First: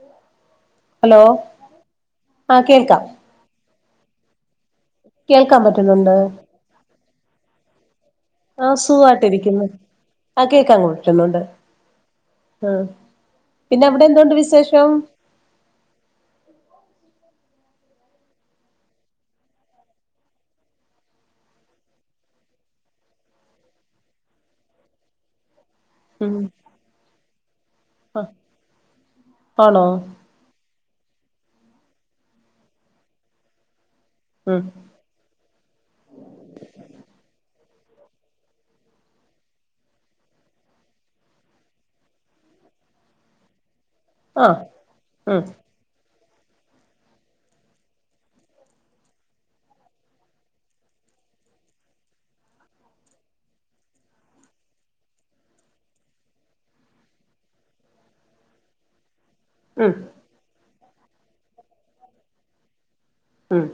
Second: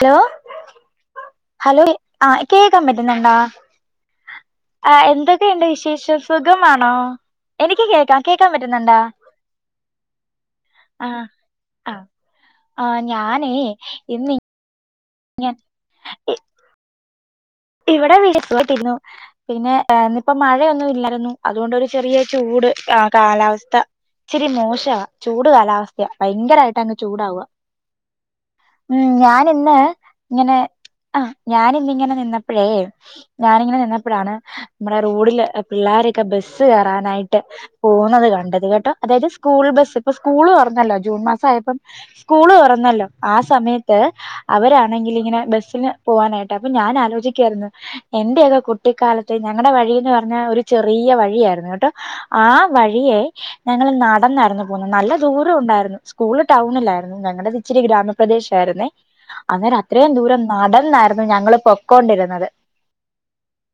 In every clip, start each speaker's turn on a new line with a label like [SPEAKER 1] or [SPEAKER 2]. [SPEAKER 1] Hello
[SPEAKER 2] hello
[SPEAKER 1] hello ആ കേക്കാൻ പറ്റുന്നുണ്ടോ? ആ
[SPEAKER 2] കേൾക്കാൻ
[SPEAKER 1] എന്തൊക്കെയുണ്ട്
[SPEAKER 2] പറ്റുന്നുണ്ട്
[SPEAKER 1] വിശേഷം. സുഖമാണോ? എനിക്ക് കേകാം.
[SPEAKER 2] ആഹ് സുഖായിട്ടിരിക്ന്ന്. ആ കേക്കാൻ
[SPEAKER 1] ആ
[SPEAKER 2] കൊട്ടുന്നുണ്ട്.
[SPEAKER 1] ആ
[SPEAKER 2] ആ പിന്നെ അവിടെ എന്തുണ്ട് വിശേഷം?
[SPEAKER 1] ഞൻ ഇ ഇവിടെ [unintelligible] പിന്നെ ഇന്നിപ്പോ മഴയൊന്നും ഇല്ലായിരുന്നു. അതുകൊണ്ടൊരു ചെറിയ ചൂട് ആഹ് കാലാവസ്ഥ, ഇച്ചിരി മോശവാ. ചൂട് കാലാവസ് ത്ത.
[SPEAKER 2] ഉം
[SPEAKER 1] ഭയങ്കരായിട്ട് അങ്ങ് ചൂടാവ്വാ
[SPEAKER 2] ആ
[SPEAKER 1] ഉം ഞാനിന്ന്
[SPEAKER 2] ആണോ
[SPEAKER 1] ഇങ്ങനെ ആ ഞാനിന്നിങ്ങനെ നിന്ന പ്പഴേ ഞാനിങ്ങനെ നിന്ന പ്പഴാണ്
[SPEAKER 2] ഉം
[SPEAKER 1] നമ്മുടെ റോഡില് പിള്ളോരൊക്കെ ബസ്സ് കയറാനായിട്ട് പോവ്ന്നത്കണ്ടത് കെട്ടോ അതായത് സ്കൂൾ ബസ്സ് ഇപ്പസ്കൂള് തുറന്നല്ലോ ജൂൺ മാസം ആയപ്പം സ്കൂള് തുറന്നല്ലോ ആ സമയ ത്ത്
[SPEAKER 2] ആ
[SPEAKER 1] അവരാണെങ്കിൽ ഇങ്ങനെ
[SPEAKER 2] ഉം
[SPEAKER 1] ബസ്സിന് പോവാനായിട്ട് അപം ഞാൻലോചിക്ക ക്കാരുന്നു എന്റെയൊക്കെ കുട്ടിക്കാലത്ത് ഞങ്ങടെ വഴിന്ന് പറഞ്ഞ ഒരു ചെറിയ വഴിയായിരുന്നുകേട്ടോ ആ വഴിയെ ഞങ്ങള് നടന്നായിരുന്നുപോന്നത് നല്ലദൂരം ഉണ്ടായിരുന്നു സ്കൂള് ടൗണിലായിരുന്നു ഞങ്ങളുടെ ഇച്ചിരി ഗ്രാമപ്രദേശ ആരുന്നേ അന്നേരം
[SPEAKER 2] ഉം
[SPEAKER 1] അത്രയും ദൂരം നട ന്നാര്ന്നു ഞങ്ങൾ പൊക്കൊണ്ടിരുന്നത് ന്നതെ
[SPEAKER 2] ഉം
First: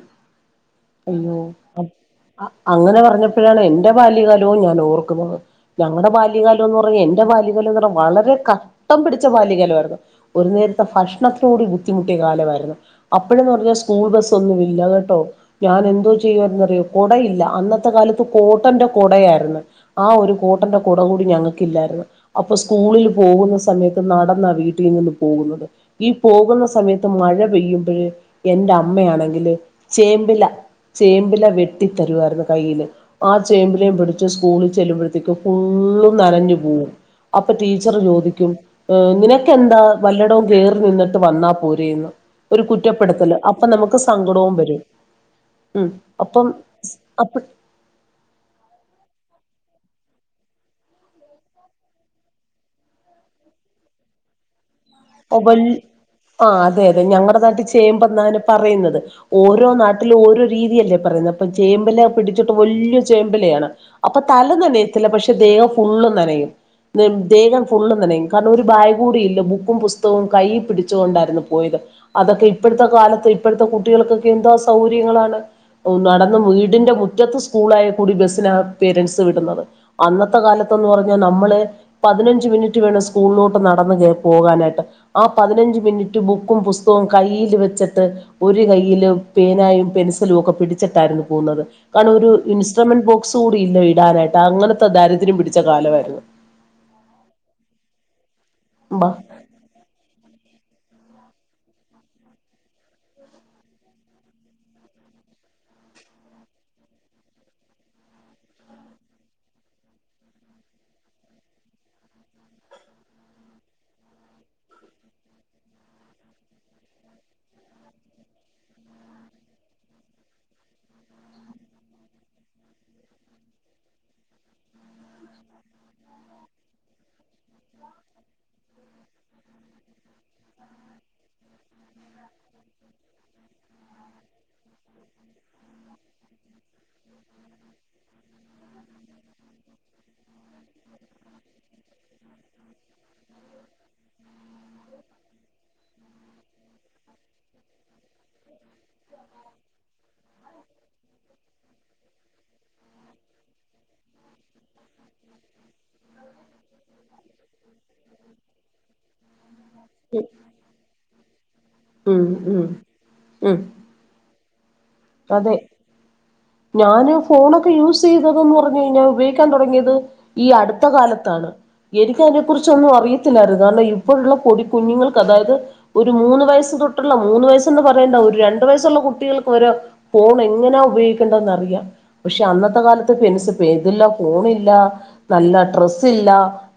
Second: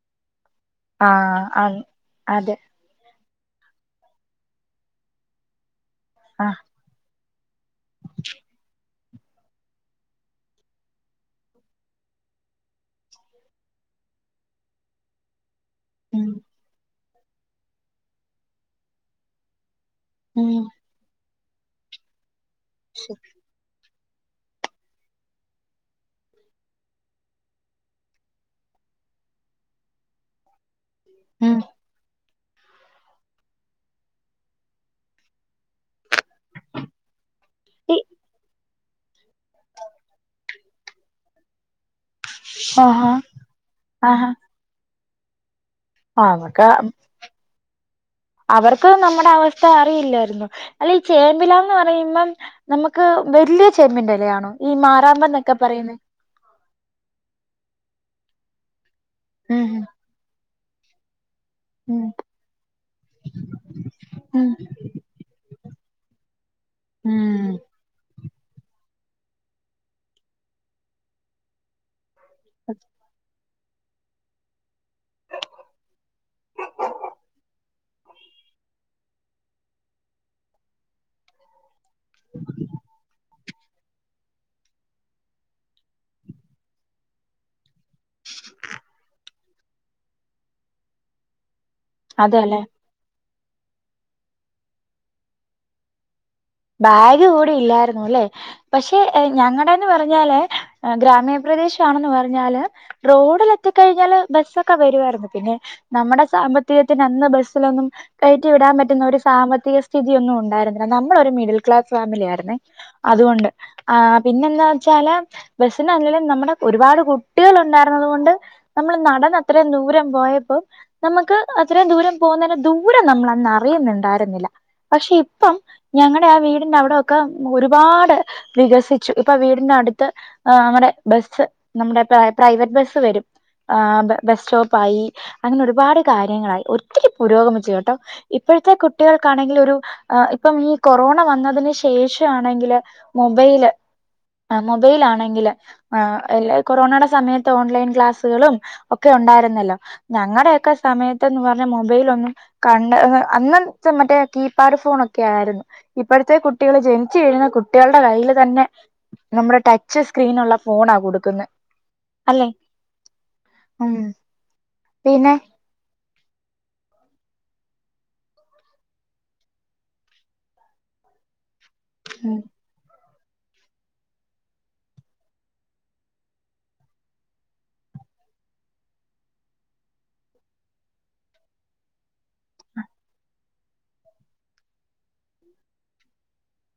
[SPEAKER 2] അയ്യോ
[SPEAKER 1] ആഹ് അതെ
[SPEAKER 2] അങ്ങനെ പറഞ്ഞ പ്പഴാണ് എന്റെ ബാല്യകാലോം ഞാൻ ഓർക്കുന്നത് ഞങ്ങടെ
[SPEAKER 1] ആഹ്
[SPEAKER 2] ബാല്യകാലം എന്ന് പറഞ്ഞ എന്റെ ബാല്യകാലം എന്ന് പറഞ്ഞ വളരെ ക ട്ടം പിടിച്ച ബാല്യകാലമായിരുന്നു ഒരു നേരത്തെ ഭക്ഷണത്തൂടി ബുദ്ധിമുട്ടിയ കാലമാരുന്നു അപ്പഴ്ന്ന് പറഞ്ഞാൽ സ്കൂൾ ബസ് ഒന്നുമില്ല കെട്ടോ ഞാൻ എന്തോ
[SPEAKER 1] ഉം
[SPEAKER 2] ചെയ്യുവായ്രുന്നു അറിയോ കുടയില്ല അന്നത്തെ കാലത്ത് കോട്ടന്റെ കുടയാര്ന്ന് ആ ഒരു
[SPEAKER 1] ഉം
[SPEAKER 2] കോട്ടന്റെ കുട കൂടി ഞങ്ങൾക്ക് ക്കില്ലാരുന്ന് അപ്പോ സ്കൂളിൽ പോകുന്ന സമയത്ത് നടന്നാ വീട്ടിൽ നിന്ന് പോകുന്നത് ഈ പോകുന്ന സമയത്ത് മഴ പെയ്യുമ്പഴ് എന്റെ അമ്മയാണ് ങ്കില് ചേമ്പില ചേമ്പില
[SPEAKER 1] ഉം
[SPEAKER 2] വെട്ടിത്തരുവാരുന്ന് കയ്യില് ആ ചേമ്പിലയും പിടിച്ചു സ്കൂളി ചെല്ലുമ്പോഴ്ത്തേക്കും ഫുള്ളു നനഞ്ഞു പോവും അപ്പൊ
[SPEAKER 1] ഇ
[SPEAKER 2] ടീച്ചറ് ചോദിക്കും ഏ നിനക്കെന്താ വല്ലടവും കേറി നിന്നിട്ട് വന്നാ പോരേന്ന് ഒരു
[SPEAKER 1] ആഹാ
[SPEAKER 2] കുറ്റപ്പെടുത്തല് അപ്പൊ നമു സങ്കടോം വരും
[SPEAKER 1] ആ
[SPEAKER 2] അപ്പം
[SPEAKER 1] അതൊക്കെ
[SPEAKER 2] അപ്പ
[SPEAKER 1] അവർക്ക് നമ്മ ട അവസ്ഥ അറിയില്ലാരുന്നു അല്ലേ ഈ ചേമ്പിലാന്ന് പറയുമ്പം നമുക്ക് വല്യയ ചേമ്പിന്റെ ഇലയാണോ ഈ മാറാമ്പന്നൊക്കെ
[SPEAKER 2] [unintelligible]
[SPEAKER 1] പറയുന്നെ
[SPEAKER 2] ആ അതെ അതെ ഞങ്ങടെ നാട്ടിൽ ചേമ്പെന്ന അയ്ന് പറയുന്നത് ഓരോ
[SPEAKER 1] ഉം
[SPEAKER 2] നാട്ടിലും ഓരോ രീതിയല്ലേ പറയുന്ന അപ്പൊ ചേമ്പില
[SPEAKER 1] ഉം
[SPEAKER 2] പിടിച്ചിട്ട് വല്ല്യ ചേമ്പിലയാണ് അപ്പൊ തല
[SPEAKER 1] ഉം
[SPEAKER 2] നനയത്തില്ല പക്ഷേ ദേഹം ഫുള്ളും നനയും
[SPEAKER 1] ഉം
[SPEAKER 2] ദേഹം ഫുള്ളും നനയും കാരണം ഒരു ബാഗൂടി ഇല്ല ബുക്കും പുസ് തവും കൈ പിടിച്ചുകൊണ്ടാരുന്നു പോയ്ത് അതൊക്കെ ഇപ്പോഴത്തെ കാലത്ത് ഇപ്പോഴ്ത്തെ കുട്ടികൾക്കൊക്കെ എന്താ സൗകര്യങ്ങളാണ് നടന്ന് വീടിന്റെ മുറ്റത്ത് സ്കൂളായ കൂടി ബസ്സിനാ പേരന്റ്സ് വിടുന്നത് അന്നത്തെ കാലത്തെന്ന് പറഞ്ഞ നമ്മള് പതിനഞ്ച് മിനിറ്റ് വേണം സ്കൂളിലോ നടന്ന് കേറി പോകാനായിട്ട് ആ പതിനഞ്ച് മിനിറ്റ് ബുക്കും പുസ്തകവും കയ്യിൽ വെച്ചിട്ട് ഒരു കൈയില് പേനായും പെൻസിലും ഒക്കെ പിടിച്ചിട്ടായിരുന്നു പോകുന്നത് കാരണം ഒരു
[SPEAKER 1] അതെല്ലേ
[SPEAKER 2] ഇൻസട്രമെന്റ് ബോ സൂടി ഇല്ല ഇടാനായിട്ട് അങ്ങനത്തെ ദാരിദ്ര്യം പിടിച്ച കാലമാരുന്നു
[SPEAKER 1] ബാഗ് കൂടി ഇല്ലായിരുന്നു ലേ പക്ഷേ
[SPEAKER 2] ബാ
[SPEAKER 1] ഞങ്ങടെന്ന് പറഞ്ഞാല് ആ ഗ്ര മീണ പ്രദേശാണന്ന് പറഞ്ഞാല് റോഡ് ല് എന്തികയിഞ്ഞാല് ബസ്സൊകെ വരുവായിരുന്നു പിന്നെ നമ്മുടെ സാമ്പത്തികത്തിന് അന്ന് ബസ്സിലെന്നും കയറ്റിവിടാൻ പറ്റുന്ന ഒര് സാമ്പത്തിക സ്ഥിതി ഒന്നും ണ്ടായിരുന്നില്ല ന മ്മളെരു മിഡിൽക്ലാസ് ഫേമിലിയായിരുന്നേ അതുകൊണ്ട് ആ പിന്നെന്താ ച്ചാല് ബസ്സിന് ല്ലെലും ഒരു പാട് കുട്ടികള് ണ്ടായിരുന്നത് കൊണ്ട് നമ്മള് നടന്ന് അത്ര ദൂരം പോയപ്പോ നമ്മക്ക് അത്ര ദൂരം പോകുന്നതിന്റെ ദൂരം നമ്മളന്ന് റിയുന്ന് ണ്ടായിരുന്നില്ല പക്ഷേ ഇപ്പം ഞങ്ങടെ വീടിന്റെ അവിടെയൊക്കെ ഒരുപാട് വികസിച്ചു ഇപ്പം വീടിന്റെടുത്ത് ആ അങ്ങനെ ബസ്സ് നമ്മടെ പാ പ്രൈവറ്റ് ബസ്സ് വരും ആ ബസ്റ്റോപ്പ് ആയി അങ്ങനെ ഒരുപാട് കാര്യങ്ങൾ ആയി ഒത്തിരി പുരോഗമിച്ചു കേട്ടോ ഇപ്പോഴത്തെ കുട്ടികൾക്കാണെങ്കിൽ ഒര് ഇപ്പം മി ഫോണ് വന്നത്‌ന് ശേഷം ആണെങ്കില് മൊബൈല് ആ മൊബൈലാണക്കില് ആ ല്ലാ കൊറോണേടെ സമയത്ത് ഓൺ ലൈൻ ക്ലാസുകളും ഒക്കെ ഉണ്ടായിരുന്നല്ലോ ഞങ്ങടെ കെ സമയത്ത് ന്ന് പറഞ്ഞാമൈ ബയ് ലെന്നും കണ്ണ് അന്ന് മറ്റേ കീ പാഡ് ഫോണെക്കെയിരുന്നു ഇപ്പഴത്തെ കുട്ടികൾ ജനിച്ചു കുട്ടികളുടെ കയ്യിൽ തന്നെ നമ്മുടെ ടച്ച് സ്ക്രീനുള്ള ഫോണ കൊടുക് ക്ന്നേ
[SPEAKER 2] ഉം ഉം ഉം
[SPEAKER 1] പിന്നെ
[SPEAKER 2] അതെ ഞാൻ ഫോണൊക്കെ യൂസ് ചൈതന്ന് പറഞ്ഞ് കയിഞ്ഞാൽ ഉപയോഗിക്കാൻതുടങ്ങിയത് ഈ അടുത്തകാലത്താണ് എനിക്ക്
[SPEAKER 1] ഉം
[SPEAKER 2] അതിനെ കുറിച്ച് ഒന്നും അറി ത്തില്ലായിരുന്നു അന്ന് ഇപ്പോ യുള്ള പൊടികുഞ്ഞുങ്ങൾക്ക് അതായത് ഒര് മൂന്ന് വയസ് തൊട്ട്ള്ള മൂന്ന് വയസ്സ് ന്ന് പറയണ്ടാ ഒര് രണ്ട് വയസ്സുള്ള കുട്ടികൾക്ക് വരെ ഫോണ് ങ്ങനെ ഉപയോഗി ക്കണ്ടന്ന് അറിയാം പക്ഷേ അന്നത്തെ കാലത്ത് പെൻസിപ്പ്ഫോണില്ല നല്ല ഡ്രസ്സ് ഇല്ല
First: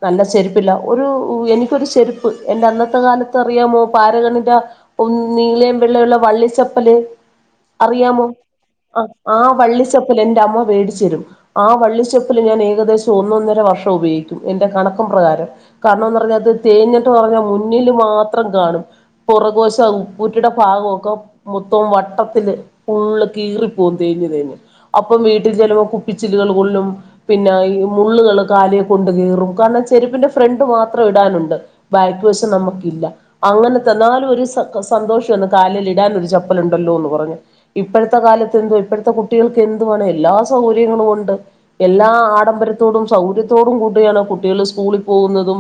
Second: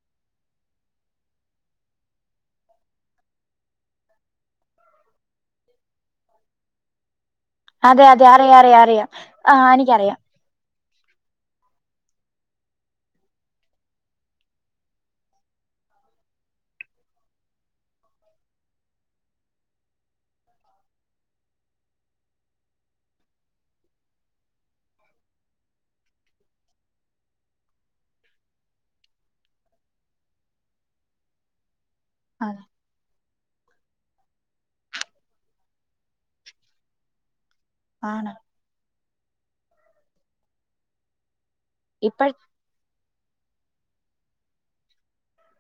[SPEAKER 2] നല്ല ചെരുപ്പ് ല്ല ഒര് എനിക്കെരു ചെര്പ്പ്എന്റെ അന്നത്തെ കാലത്ത് റിയാമോ പാരഗണിന്റ നീലേ വെള്ളേ ള്ള വള്ളി ചപ്പല്
[SPEAKER 1] അതെ അതെ അറിയാ അറിയാ റിയാ
[SPEAKER 2] ആ വള്ളി ചപ്പല് എന്റെ അമ്മ വേടിച്ച് തരും ആ വള്ളി ചപ്പല്ഞാൻഏകദേശം ഒന്നൊന്നര വർഷം ഉപയോഗിക്കും എന്റെ കണക്ക് പ്രകാരം കാരണം ന്ന് പറഞ്ഞാൽ ഇത് തേഞ്ഞിട്ട് പറഞ്ഞാ മുന്നിൽ മാത്രം കാണും പുറകുവശം ആ ഉപ്പുറ്റിയുടെ ഭാഗം ക്കെ മൊത്തം വട്ടത്തില് ഫുള്ള് കീറി പോയി തേഞ്ഞ് തേഞ്ഞ് അപ്പം വീട്ടി ചെല്ലു പ്പോ കുപ്പി ചില്ലുകള് കൊള്ളും പിന്നെ ഈ മുള്ള് കള് കലേകൊണ്ട് കീറും കാരണം ചെരുപ്പിന്റെ ഫ്രണ്ട് മാത്രം ഇടാന്ണ്ട് ബേക്ക്
[SPEAKER 1] ആ
[SPEAKER 2] വശം നമ്മക്കില്ല അങ്ങനെ തന്നാലെരു സ സന്തോഷേ ന്നുകാലിലിടാൻ ഒര് ചപ്പല് ണ്ടല്ലോന്ന് പറഞ്ഞ് ഇപ്പോഴത്തെ
[SPEAKER 1] ആണ്
[SPEAKER 2] കാലത്ത് എന്ത് ഇപ്പഴത്തെ കുട്ടികൾക്ക് എന്തുവാണ്എല്ലാ സൗകര്യങ്ങളുമുണ്ട് എല്ലാ
[SPEAKER 1] ഇപ്പഴ
[SPEAKER 2] ആഡംബരത്തോടും സൗകര്യ ത്തോടും കൂടിയാണ് കുട്ടികൾ സ്കൂളിൽ പോക്കുന്നതു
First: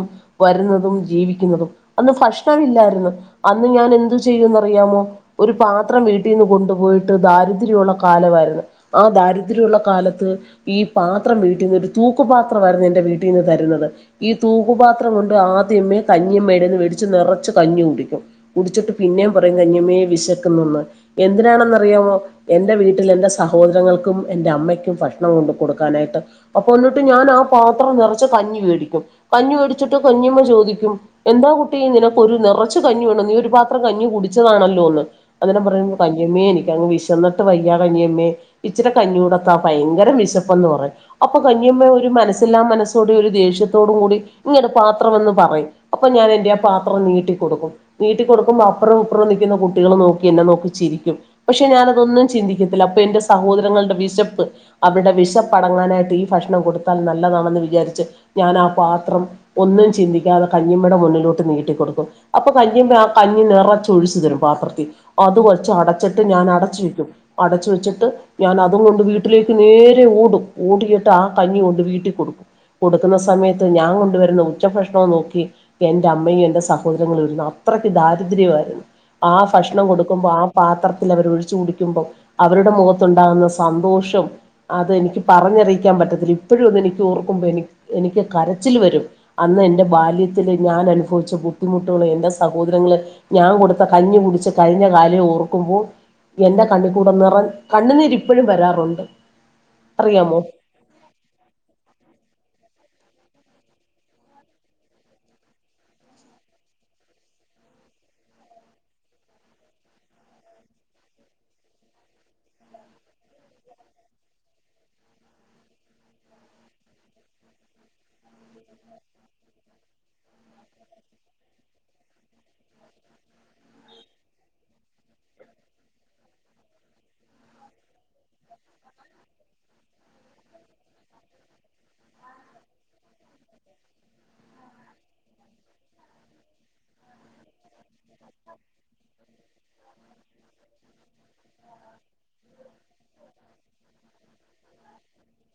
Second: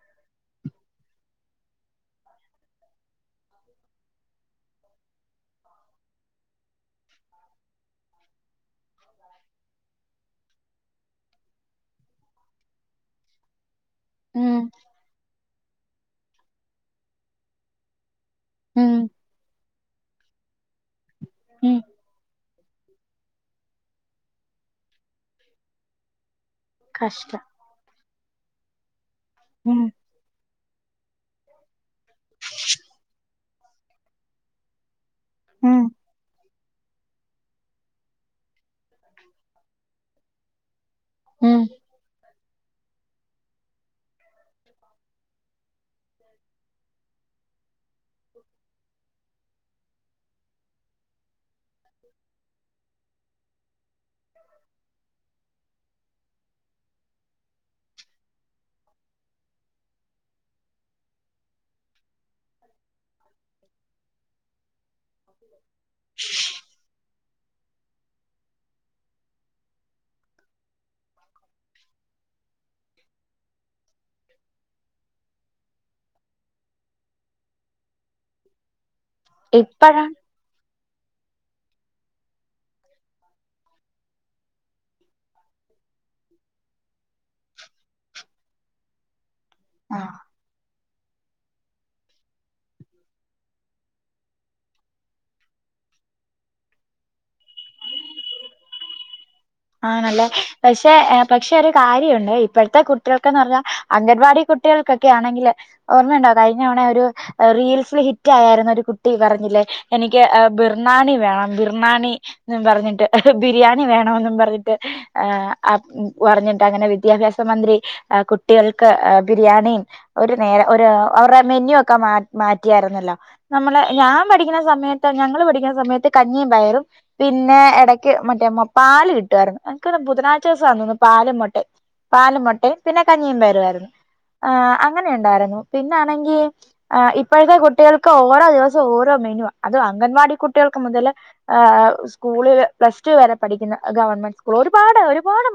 [SPEAKER 2] വരുന്നതും ജീവിക്കുന്നതും അന്ന് ഭക്ഷ ണ്ണംഇല്ലായിരുന്നു അന്ന് ഞാൻ എന്തു ചെയ്യും ന്നറിയാമോ ഒരു പാത്രം വീട്ടീന്ന്കൊണ്ടുപോയിട്ട് ദാരിദ്ര ള്ള കാലമായിരുന്നു ആദാരിദ്രള്ള കാലത്ത് ഈ പാത്രം വീട്ടീന്ന് തൂക്കുപാത്രം മായിരുന്നു എന്റെ വീട്ടീന്ന്തരുന്നത് ഈ
[SPEAKER 1] ഉം
[SPEAKER 2] തുക്കു പാത്രം കൊണ്ട്ആദ്യമേ കഞ്ഞി എടെന്ന് മേടിച്ച് നിറച്ച് കഞ്ഞികുടിക്കും കുടിച്ചിട്ട്
[SPEAKER 1] ഉം
[SPEAKER 2] പിന്നെ പറയും കഞ്ഞി അമ്മേ വിശക്ക് ക്ക് ന്നന്ന് എന്തിനാണെന്ന്
[SPEAKER 1] ഉം
[SPEAKER 2] അറിയാമോ എ ന്റെ വീ ട്ട് ല് എന്റെസഹോദരങ്ങൾക്കും എന്റെ അമ്മയ്ക്കും ഭക്ഷണം കൊണ്ട് കൊടുക്കാൻ ആയിട്ട് അപ്പോന്നിട്ട് ഞാൻ ആ
[SPEAKER 1] കഷ്ടം
[SPEAKER 2] പാത്രം നെറച്ച് കഞ്ഞി വേടിക്കും കഞ്ഞി
[SPEAKER 1] ഉം
[SPEAKER 2] വേടിച്ചിട്ട് കഞ്ഞീമ്മ ചോദിക്കു ക്കും എന്താ കുട്ടീ നിന ക്കൊരുനെറച്ച് കഞ്ഞി വേണോ നീയൊരു പാത്രം കഞ്ഞി കുടിച്ചതാണല്ലോന്ന്
[SPEAKER 1] ഉം
[SPEAKER 2] അതിനെപറയ്ന്ന് കഞ്ഞിയമ്മേനിക് ക്കാണെ വിശന്നിട്ട് വയ്യ ഞാകഞ്ഞിഅമ്മേ ഇച്ചിരെ കഞ്ഞൂടെത്താ ഭയങ്കരം വിശപ്പന്നു പറഞ്ഞു അപ്പോ
[SPEAKER 1] ഉം
[SPEAKER 2] കഞ്ഞിഅമ്മ ഒരു മനസ്സില്ലാ മനസ്സ് സ്സോടി ഒരു ദേഷ്യത്തോടും കൂടി ഇങ്ങെട് പാത്രമെന്നുപറയും അപ്പൊ ഞാനെൻ്റെയാ പാത്രം നീട്ടിക്കൊടുക്കും നീട്ടിക്കൊടുക്കുമ്പംൺ അപ്രോം ഇപ്രോം നിക്കുന്ന കുട് ട്ടിയള് നോക്കി എന്നെ നോക്കി ചിരിക്കും പഷേ ഞാനതൊന്നും ചിന്തി ത്തില്ല അപ്പെൻ്റെ സഹോദരങ്ങൾടെ വിശപ്പ് അവൾടെ വിശപ്പടങ്ങാനായിട്ട് ഈ ഭഷ്ണം കൊടുത്താൽ നല്ലതാണെന്നു വിചാരിച് ഞാനാ പാത്രം ഒന്നും ചിന്തിക്കാതെ കഞ്ഞിമ്മേടെ മുന്നിലോട്ട് നീട്ടിക്കൊടുക്കും അപ്പോ കഞ്ഞിമ്മ്യാ കഞ്ഞിനെറച്ചൊഴിച്ച്തരും പാത്രത്തീ അത്കൊഴ്ച്ചടച്ചിട്ട് ഞാനാടച്ചെക്കും ടച്ചുവെച്ചിട്ട് ഞാനതുംകൊണ്ട് വീട്ടിലേക്ക്നേരെഓടും ഓടയിട്ടാ കഞ്ഞികൊണ്ട് വീട്ടി കൊടുക്കും കൊടുക്കുന്ന സമയത്ത് ഞാൻ കൊണ്ടുവരുന്ന ഉച്ചഭഷ്ണോം നോക്കി എൻ്റെ അമ്മയും എൻ്റെ സഹോദരങ്ങളുംഇരുന്ന് അത്രക്ക് ദാര് ദ്ര്യവാരുന്നു ആ ഭഷ്ണം
[SPEAKER 1] ഇപ്പഴാ
[SPEAKER 2] കൊടുക്കുമ്പോൾ ആ പാത്ര ത്തിലവരൊഴിച്ച് കുടിക്കുമ്പൊ അവര്ടെ മൊഖത്തൊണ്ടാകുന്ന സന്തോഷം അതെനിക്ക് പറഞ്ഞറിയിക്കാൻ പറ്റത്തില്ല ഇപ്പഴുവതെനിക്കോർക്കുമ്പോ എനി എനിക്ക് കരച്ചില് വരും അന്നെൻ്റെ
[SPEAKER 1] ആ
[SPEAKER 2] ബാല്യത്തില് ഞാനനു ഭല്ച്ച എൻ്റെ ബുദ്ധിമുട്ടുകളും എൻ്റെ സഹോദരങ്ങള് ഞാങ്കൊടുത്ത കഞ്ഞി കുടിച്ച് കഴിഞ്ഞകാല്യോർക്കുമ്പോ എൻ്റെ കണ്ണ് കൂടെ നെറ കണ്ണ്നീരിപ്പഴും വരാറുണ്ട്
[SPEAKER 1] ആണല്ലേ
[SPEAKER 2] അറിയാമോ
[SPEAKER 1] പഷേ പക്ഷേ ഒരു കാര്യവൊണ്ടേ ഇപ്പഴ്ത്തെ കുട് ട്ടികൾക്കെന്നു പറഞ്ഞാ അങ്കൻവാടി കുട്ടികൾക്കൊക്കെ ആണെങ്കില് ഓർമ്മയൊണ്ടോ കഴിഞ്ഞതവണ ഒരു റീൽസില് ഹിറ്റായാരുന്നൊരു കുട്ടി പറഞ്ഞില്ലേ എനിക്ക് ബിർണാണി വേണം ബിർണാണി ന്നും പറഞ്ഞിട്ട് ഹ് ബിരിയാണിവേണവെന്നും പറ പതുക്കെ ഹ് ആ ആംഉം വറഞ്ഞുംറ്റാങ്ങനെ വിദ്യാഭ്യാസമന്ദ്രി ആ കുട്ടികൾക്ക് ബിരിയാണി ഒരു നേരം ഒര് ആ അവർടെ മെനുഒക്കെമാ മാറ്റിയാര്ന്നല്ലോ നമ്മളെ ഞാമ്പടിക്കുന്ന സമയത്ത് ഞങ്ങള് പഠിക്കുന്ന സമയത്ത് കഞ്ഞീം പയറും പിന്നേ എടക്ക് മറ്റേ മൊ പാല് കിട് ട്ടുവാരുന്നു എൻക്ന് ബുധനാഴ്ച്ചോസം ആന്തോന്നു പാലുംമൊട്ടേം പാലുംമൊട്ടേം പിന്നെ കഞ്ഞീം പയറുവാര്ന്ന് ആ അങ്ങനെഎണ്ടാരുന്നു പിന്നാണെങ്കീ ആ ഇപ്പഴ്ത്തെ കുട്ടികൾക്കോരോ ദിവസവു ഓരോ മെനുവാ അതുഅങ്കൻവാടികുട്ടികൾക്കുമുതല് ആആ സ്കൂളില് പ്ലസ്സ്ടുവരെ പഠിക്കുന്ന ഗവൺമെൻ്റ്സ്കൂൾ ഒരുപാട് ഒരുപാട്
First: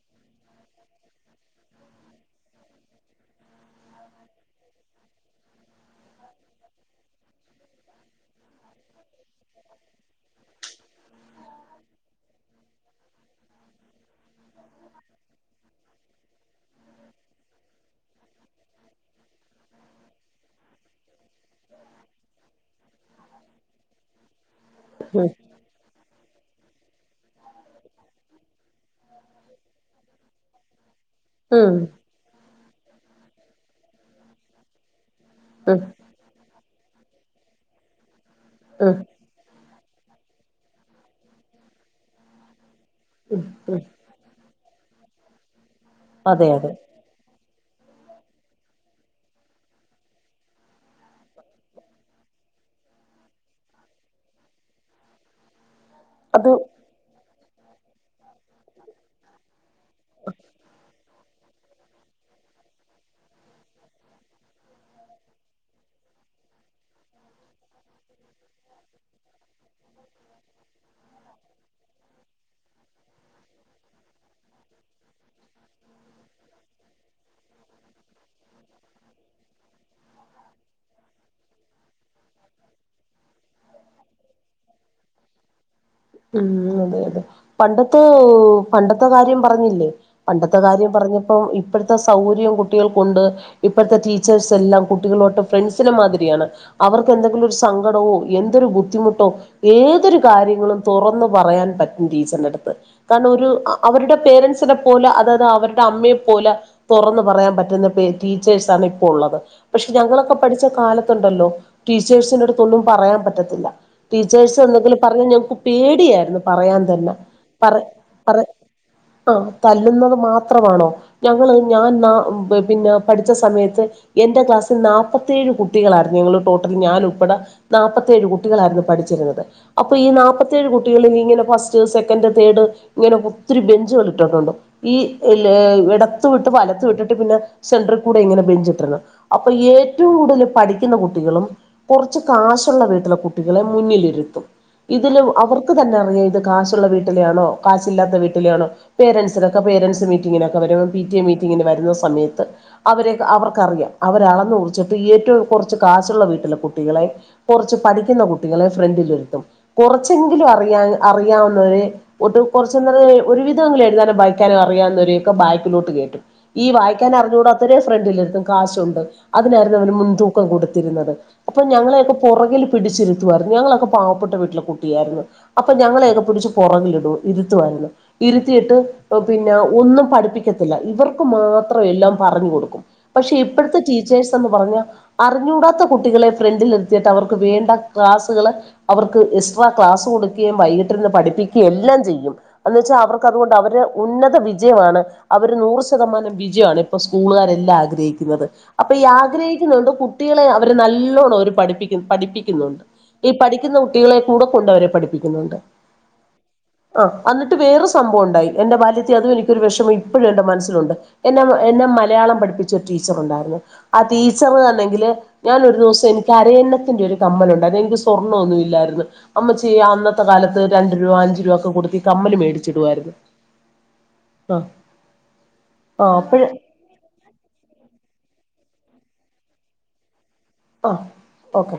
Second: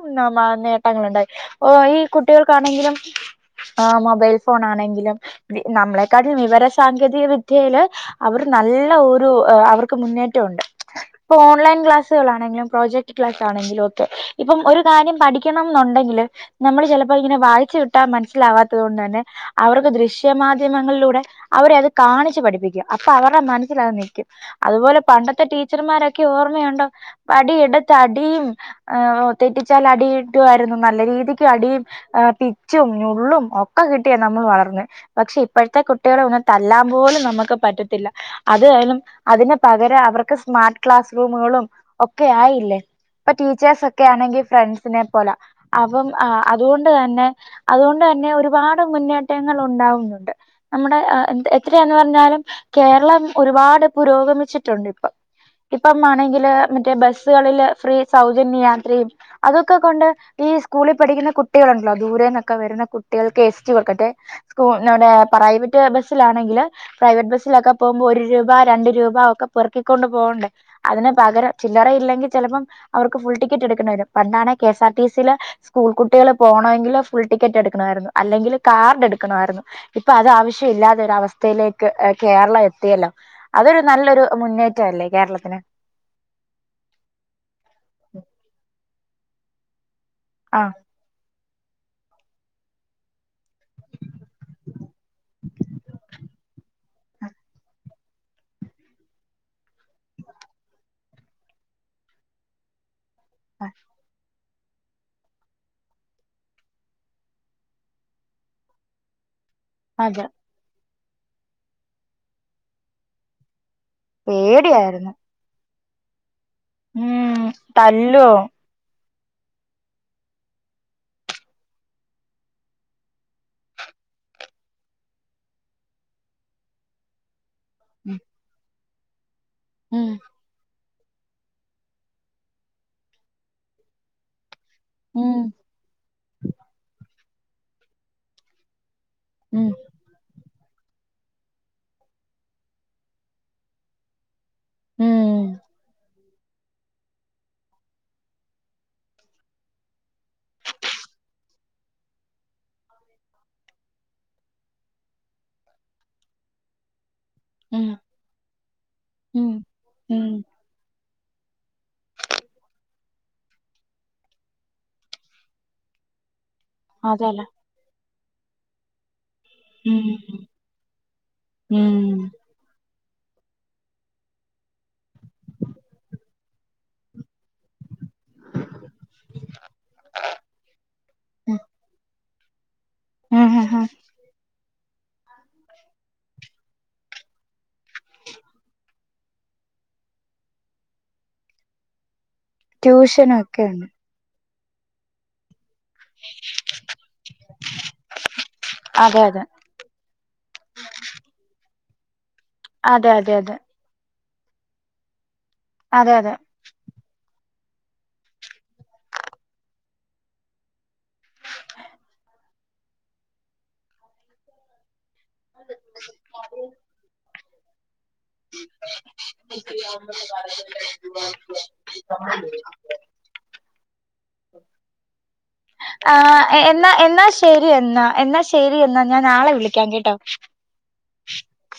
[SPEAKER 1] നേട്ടങ്ങളൊണ്ടായി പോ ഈകുട്ടികൾക്കാണെങ്കിലും ആ മൊബൈൽഫോണാണെങ്കിലും നമ്മളെ കാട്ടിലും വിവരസാങ്കേതിക വിദ്യയില് അവര് നല്ല ഒരു അവർക്ക് മുന്നേറ്റമുണ്ട് ഇപ്പോ ഓൺലൈൻ ക്ലാസ്സുകളാണെങ്കിലും പ്രൊ- റ്റ്വൽത്താണെ [unintelligible] ങ്കിലുഒക്കെ ഇപ്പം ഒരു കാര്യം പഠിക്കണംന്നൊണ്ടെങ്കില് നമ്മള് ചെലപ്പം ഇങ്ങനെ വായിച് വിട്- ട്ടാ മനസ്സിലാവാത്തതുകൊണ്ടാണ് അവർക്ക് ദ്യശ്യമാധ്യമങ്ങളിലൂടെ- അവരെ അത് കാണിച്ച് പഠിപ്പിക്കും അപ്പം മനസ്സിലത് നിയ്ക്കും അതുപോലെ
[SPEAKER 2] ഉം
[SPEAKER 1] പണ്ടത്തെ ടീച്ചറമാരൊക്കെ ഓർമയൊണ്ടോ വടി എടു- അടിം ആഹ്ഒ തെറ്റിച്ചാലടീയ്ക്കുവാര്ന്ന് നല്ല രീതീക്ക്
[SPEAKER 2] ഉം
[SPEAKER 1] അടീം ആഹ് പി- പിച്ചും ഞുള്ളും ഒക്കെക്കിട്ടിയാ നമ്മള് വളർന്നെ പക്ഷേ
[SPEAKER 2] ഉം
[SPEAKER 1] ഇപ്പോഴത്തെ കുട്ടികളെ ഒന്ന് തൽ- ല്ലാമ്പോലും നമുക്ക് പറ്റത്തില്ല അത്
[SPEAKER 2] ഉം
[SPEAKER 1] അയലും അതിനെ- പകരം അവർക്ക് സ്മാർട്ട് ക്ലാസ് റൂമുകളും ഒക്കെ ആയില്ലേ ഇപ്പൊ
[SPEAKER 2] ഉം
[SPEAKER 1] ടീച്ചേഴ്സ് ഒക്കെയാണെങ്കിൽ ഫ്രണ്ട്സ് സിനെ പോലാ അപ്പം
[SPEAKER 2] അതെ അതെ
[SPEAKER 1] അതുകൊണ്ട് തന്നെ- അതുകൊണ്ട് തന്നെ ഒരുപാട് മുന്നേറ്റങ്ങൾ ഉണ്ടാവുന്നുണ്ട് നമ്മുടെ എ എത്രന്ന് പറഞ്ഞാലും കേരളം ഒരുപാട് പുരോഗമിച്ചിട്ടുണ്ട് ഇപ്പം ഇപ്പം മാണെങ്കില്
[SPEAKER 2] അത്
[SPEAKER 1] മറ്റേ ബസ് ബസുകളില് ഫ്രീ സൗജന്യ യാത്രയും അത് ക്ക കൊണ്ട് ഈ സ്കൂളിൽ പഠിക്കുന്ന കുട്ട് കുട്ടികളുണ്ടല്ലോ ദൂരന്നൊക്കെ വരുന്ന കുട്ടികൾക്ക് എസ് ടി വക്കട്ടെ സ്കൂ നൊണെ പ്രൈവറ്റ് ബസ്സിലാണെങ്കില് പ്രൈവറ്റ് ബസ്സിലൊക്കെ പോകുമ്പോ ഒരു രൂപ രണ്ട് രൂപ ഒക്കെ പെർക്കിക്കൊണ്ട് പോകണ്ടേ അതിന് പകരം ചില്ലറ ഇല്ലെങ്കി ചെലപ്പം അവർക്ക് ഫുൾ ടിക്കറ്റ് എടുക്കണ വരും പണ്ടാണേ കെ എസ് ആർടി സിൽ സ്കൂൾ കുട്ടികള് പോകണമെങ്കില് ഫുൾ ടിക്കറ്റ് എടുക്കണമായിരുന്നു അല്ലെങ്കിൽ കാർഡ് എടുക്കണമായിരുന്നു ഇപ്പൊ അത് ആവശ്യം ഇല്ലാതെ ഒര അവസ്ഥയിലേക്ക് കേരളം എത്തിയല്ലോ അതൊരു നല്ലൊരു മുന്നേറ്റ അല്ലേ കേരളത്തിന്
[SPEAKER 2] ഉം അതെ അതെ പണ്ടത്തെ പണ്ട ഇപ്പൊ കാര്യം പറഞ്ഞില്ലേ പണ്ടത്തെ
[SPEAKER 1] ആഹ്
[SPEAKER 2] കാര്യം പറഞ്ഞപ്പോ ഇപ്പ് പ്പത്തെ സൗകര്യം കുട്ടികൾക്കുണ്ട് ഇപ്പോത്തെ ടീച്ചേർസ് എല്ലാം കുട്ടികളുആട്ട് ഫ്രണ്ട്സിന് മാതിരിയാണ് അവർക്ക് എന്തെങ്കിലും സങ്കടമോ എന്തോരു ബുദ്ധിമുട്ടോ ഏതൊരു കാര്യങ്ങളും- തൊറന്ന് പറയാൻ പറ്റും ടീച്ചറിന്റെ അട്ത്ത്- കാരണം ഒരു അ അവരുടെ പേരെന്റ്സ്- ത്ത് തെ പോലെ അതാത് അവരുടെ അമ്മയെ പോലെ തൊറന്നു പറയാൻ പറ്റുന്ന ടീച്ചേർസ് ആണ് ഇപ്പോള്ളത്- പക്ഷെ
[SPEAKER 1] അതെ
[SPEAKER 2] ഞങ്ങളൊക്കെ പഠിച്ച കാല ത്ത് ഉണ്ടല്ലോ ടീച്ചേഷ്സിന്റെ അടുത്തൊന്നും പറയാം പറ്റത്തില്ല- ടീച്ചേഴ്സ് എന്തെങ്കിലും
[SPEAKER 1] പേടിയായിരുന്നു
[SPEAKER 2] പറഞ്ഞാൽ ഞാ ക്- പേടി യാരുന്നു- പറയാൻ തന്നെ
[SPEAKER 1] ഉം
[SPEAKER 2] പർ
[SPEAKER 1] തല്ലോ
[SPEAKER 2] പർ ഓ തല്ലുന്നതു മാത്രമാണോ ഞങ്ങള് ഞാ നാ ഹ് പിന്നെ പഠിച്ച സമയത്ത് എന്റെ ക്ലാസ്സിൽ നാൽപത്തിയേഴ് കുട്ടികളാര്ന്ന് ഞങ്ങള് ടോട്ടൽ ഞാനുൾപ്പെടെ
[SPEAKER 1] ഉം
[SPEAKER 2] നാപ്പത്തിയേഴ് കുട്ടികളായിരുന്നു പഠി ച്ചിരന്നത് അപ്പൊ ഈ
[SPEAKER 1] ഉം
[SPEAKER 2] നാൽപ്പ കുട്ടിക്കളിലിങ്ങനെ ഫസ്റ്റ് സെക്കന്റ്‌ തേഡ് ഇങ്ങനെ ഒത്തിരി ബെഞ്ചുകൾ ഇട്ടിട്ടുണ്ട് ഈ
[SPEAKER 1] ഉം
[SPEAKER 2] ഇല്‌ ഇടത്ത് വിട്ട് വലത്ത് വിട്ട് പിന്നെ സെൻട്രൽ കൂടെ ഇങ്ങനെ ബെഞ്ച് ഇട്ട്ണ്. അപ്പൊ
[SPEAKER 1] ഉം
[SPEAKER 2] ഏറ്റവും കൂടുതൽ പഠിക്കുന്ന കുട്ടികളും കുറച്ച് കാശുള്ള വീട്ടിലെ കുട്ടികളെ മുന്നിലിരുത്തും ഇതില് കാശുള്ള വീട്ടിലാണോ കാശില്ലാത്ത വീട്ടിലാണോ പേരൻസിനൊക്കെ പേരൻസ് മീറ്റിങ്ങിനൊക്കെ വരുമ്പോ പി ടി എ മീറ്റിങ്ങിന് വരുന്ന സമയത്ത് അവരെ അവർക്കറിയാം. അവരളന്നു കുറിച്ചിട്ട് ഏറ്റവും കുറച്ച് കാശുള്ള വീട്ടിലെ കുട്ടികളെ കുറച്ച്
[SPEAKER 1] ഉം
[SPEAKER 2] പഠിക്കുന്ന കുട്ടികളെ ഫ്രണ്ടിലിരുത്തും.
[SPEAKER 1] ഉം
[SPEAKER 2] കുറച്ച്
[SPEAKER 1] ഉം
[SPEAKER 2] എങ്കിലും അറിയാൻ അറി അറിയാവുന്നവരെ കുറച്ച നേര ഒരു വിധം എഴുതാനും വായിക്കാനും അറിയാവുന്നവരെ ഒക്കെ ബാക്കിലോട്ട് കേറ്റും ഈ വായിക്കാൻ
[SPEAKER 1] അതല്ലേ
[SPEAKER 2] അറിഞ്ഞുടാത്തൊരെ ഫ്രണ്ടിൽ ഇരുത്തും കാശുണ്ട് അതിനായിരുന്നു അവന്
[SPEAKER 1] ഉം
[SPEAKER 2] മുൻതൂക്കം കൊടുത്തിരുന്നത് അപ്പൊ
[SPEAKER 1] ഉം
[SPEAKER 2] ഞങ്ങളെയൊക്കെ പുറകിൽ പിടിച്ചി ഇതു ഞങ്ങളൊക്കെ പാവപ്പെട്ട വീട്ടിലെ കു ട്ടിയായിരുന്നു അപ്പൊ ഞങ്ങളേയൊക്കെ പിടിച്ച് പുറകിലിടു രുത്തുമായിരുന്നു ഇരുത്തിയിട്ട് പിന്നെ ഒന്നും പഠിപ്പിക്കത്തില്ല ഇവർക്ക് മാത്രമെല്ലാം പറഞ്ഞു കൊടുക്കും പക്ഷെ
[SPEAKER 1] ഉം
[SPEAKER 2] ഇപ്പോഴത്തെ
[SPEAKER 1] ഉം
[SPEAKER 2] ടീച്ചേഴ്സ് എന്ന് പറഞ്ഞ അറിഞ്ഞൂടാത്ത കുട്ടികളെ ഫ്രണ്ടിൽ നിർത്തിയിട്ട് അവർക്ക് വേണ്ട ക്ലാസ്സുകള് അവർക്ക് എക്സട്ര ക്ലാസ് കൊടുക്കുകയും വൈകിട്ട് ഇരുന്ന് പഠിപ്പിക്കുകയും എല്ലാം ചെയ്യും. എന്ന് വെച്ചാൽ അവർക്ക്
[SPEAKER 1] ട്യൂഷനും
[SPEAKER 2] അതുകൊണ്ട്
[SPEAKER 1] ഒക്കെ
[SPEAKER 2] അവര്
[SPEAKER 1] ഉണ്ട്
[SPEAKER 2] ഉന്നത വി ജയമാണ് അവര് നൂറ് ശതമാനം വിജയമാണ് ഇപ്പ സ്കൂളുകാരെല്ലാം ആഗ്രഹിക്കുന്നത്. അപ്പൊ ഈ
[SPEAKER 1] അതെ അതെ
[SPEAKER 2] ആഗ്രഹിക്കുന്നത്കൊണ്ട് കുട്ടികളെ അവരെ നല്ലോണം അവര് പഠിപ്പി പഠിപ്പി നുണ്ട്.
[SPEAKER 1] അതെ
[SPEAKER 2] ഈ
[SPEAKER 1] അതെ അതെ
[SPEAKER 2] പഠിക്കുന്ന കുട്ടികളെ കൂടെ കൊണ്ട് അവരെ പഠിപ്പിക്കുന്നുണ്ട്
[SPEAKER 1] അതെ അതെ
[SPEAKER 2] വേറൊ സംഭവം ഉണ്ടായി എന്റെ ബാല്യത്തിൽ അതും എനിക്കൊരു വിഷമം ഇപ്പോഴും എന്റെ മനസ്സിലുണ്ട്. എന്നെ എന്നെ മലയാളം പഠിപ്പിച്ച ഒരു ടീച്ചറുണ്ടായിരുന്നു. ആ ടീച്ചർ ആണെങ്കിൽ ഞാനൊരു ദിവസം എനിക്ക് അരയന്നത്തിന്റെ ഒരു കമ്മലുണ്ട് അന്നെനിക്ക് സ്‌ സ്വർണ്ണന്നുമില്ലായിരുന്നു അമ്മച്ചി അന്നത്തെ കാലത്ത് രണ്ട് രൂപ അഞ്ചു രൂപ ഒക്കെ കൊടുത്ത് ഈ കമ്മല് മേടിച്ചിടുവായിരുന്നു. ആ
[SPEAKER 1] ആ എ എന്നാ എന്നാ ശരി എന്നാ എന്നാ ശ ശരി എന്നാ ഞാൻ നാളെ വിളിക്കാൻ കെട്ടോ
[SPEAKER 2] ഒ ഓക്കെ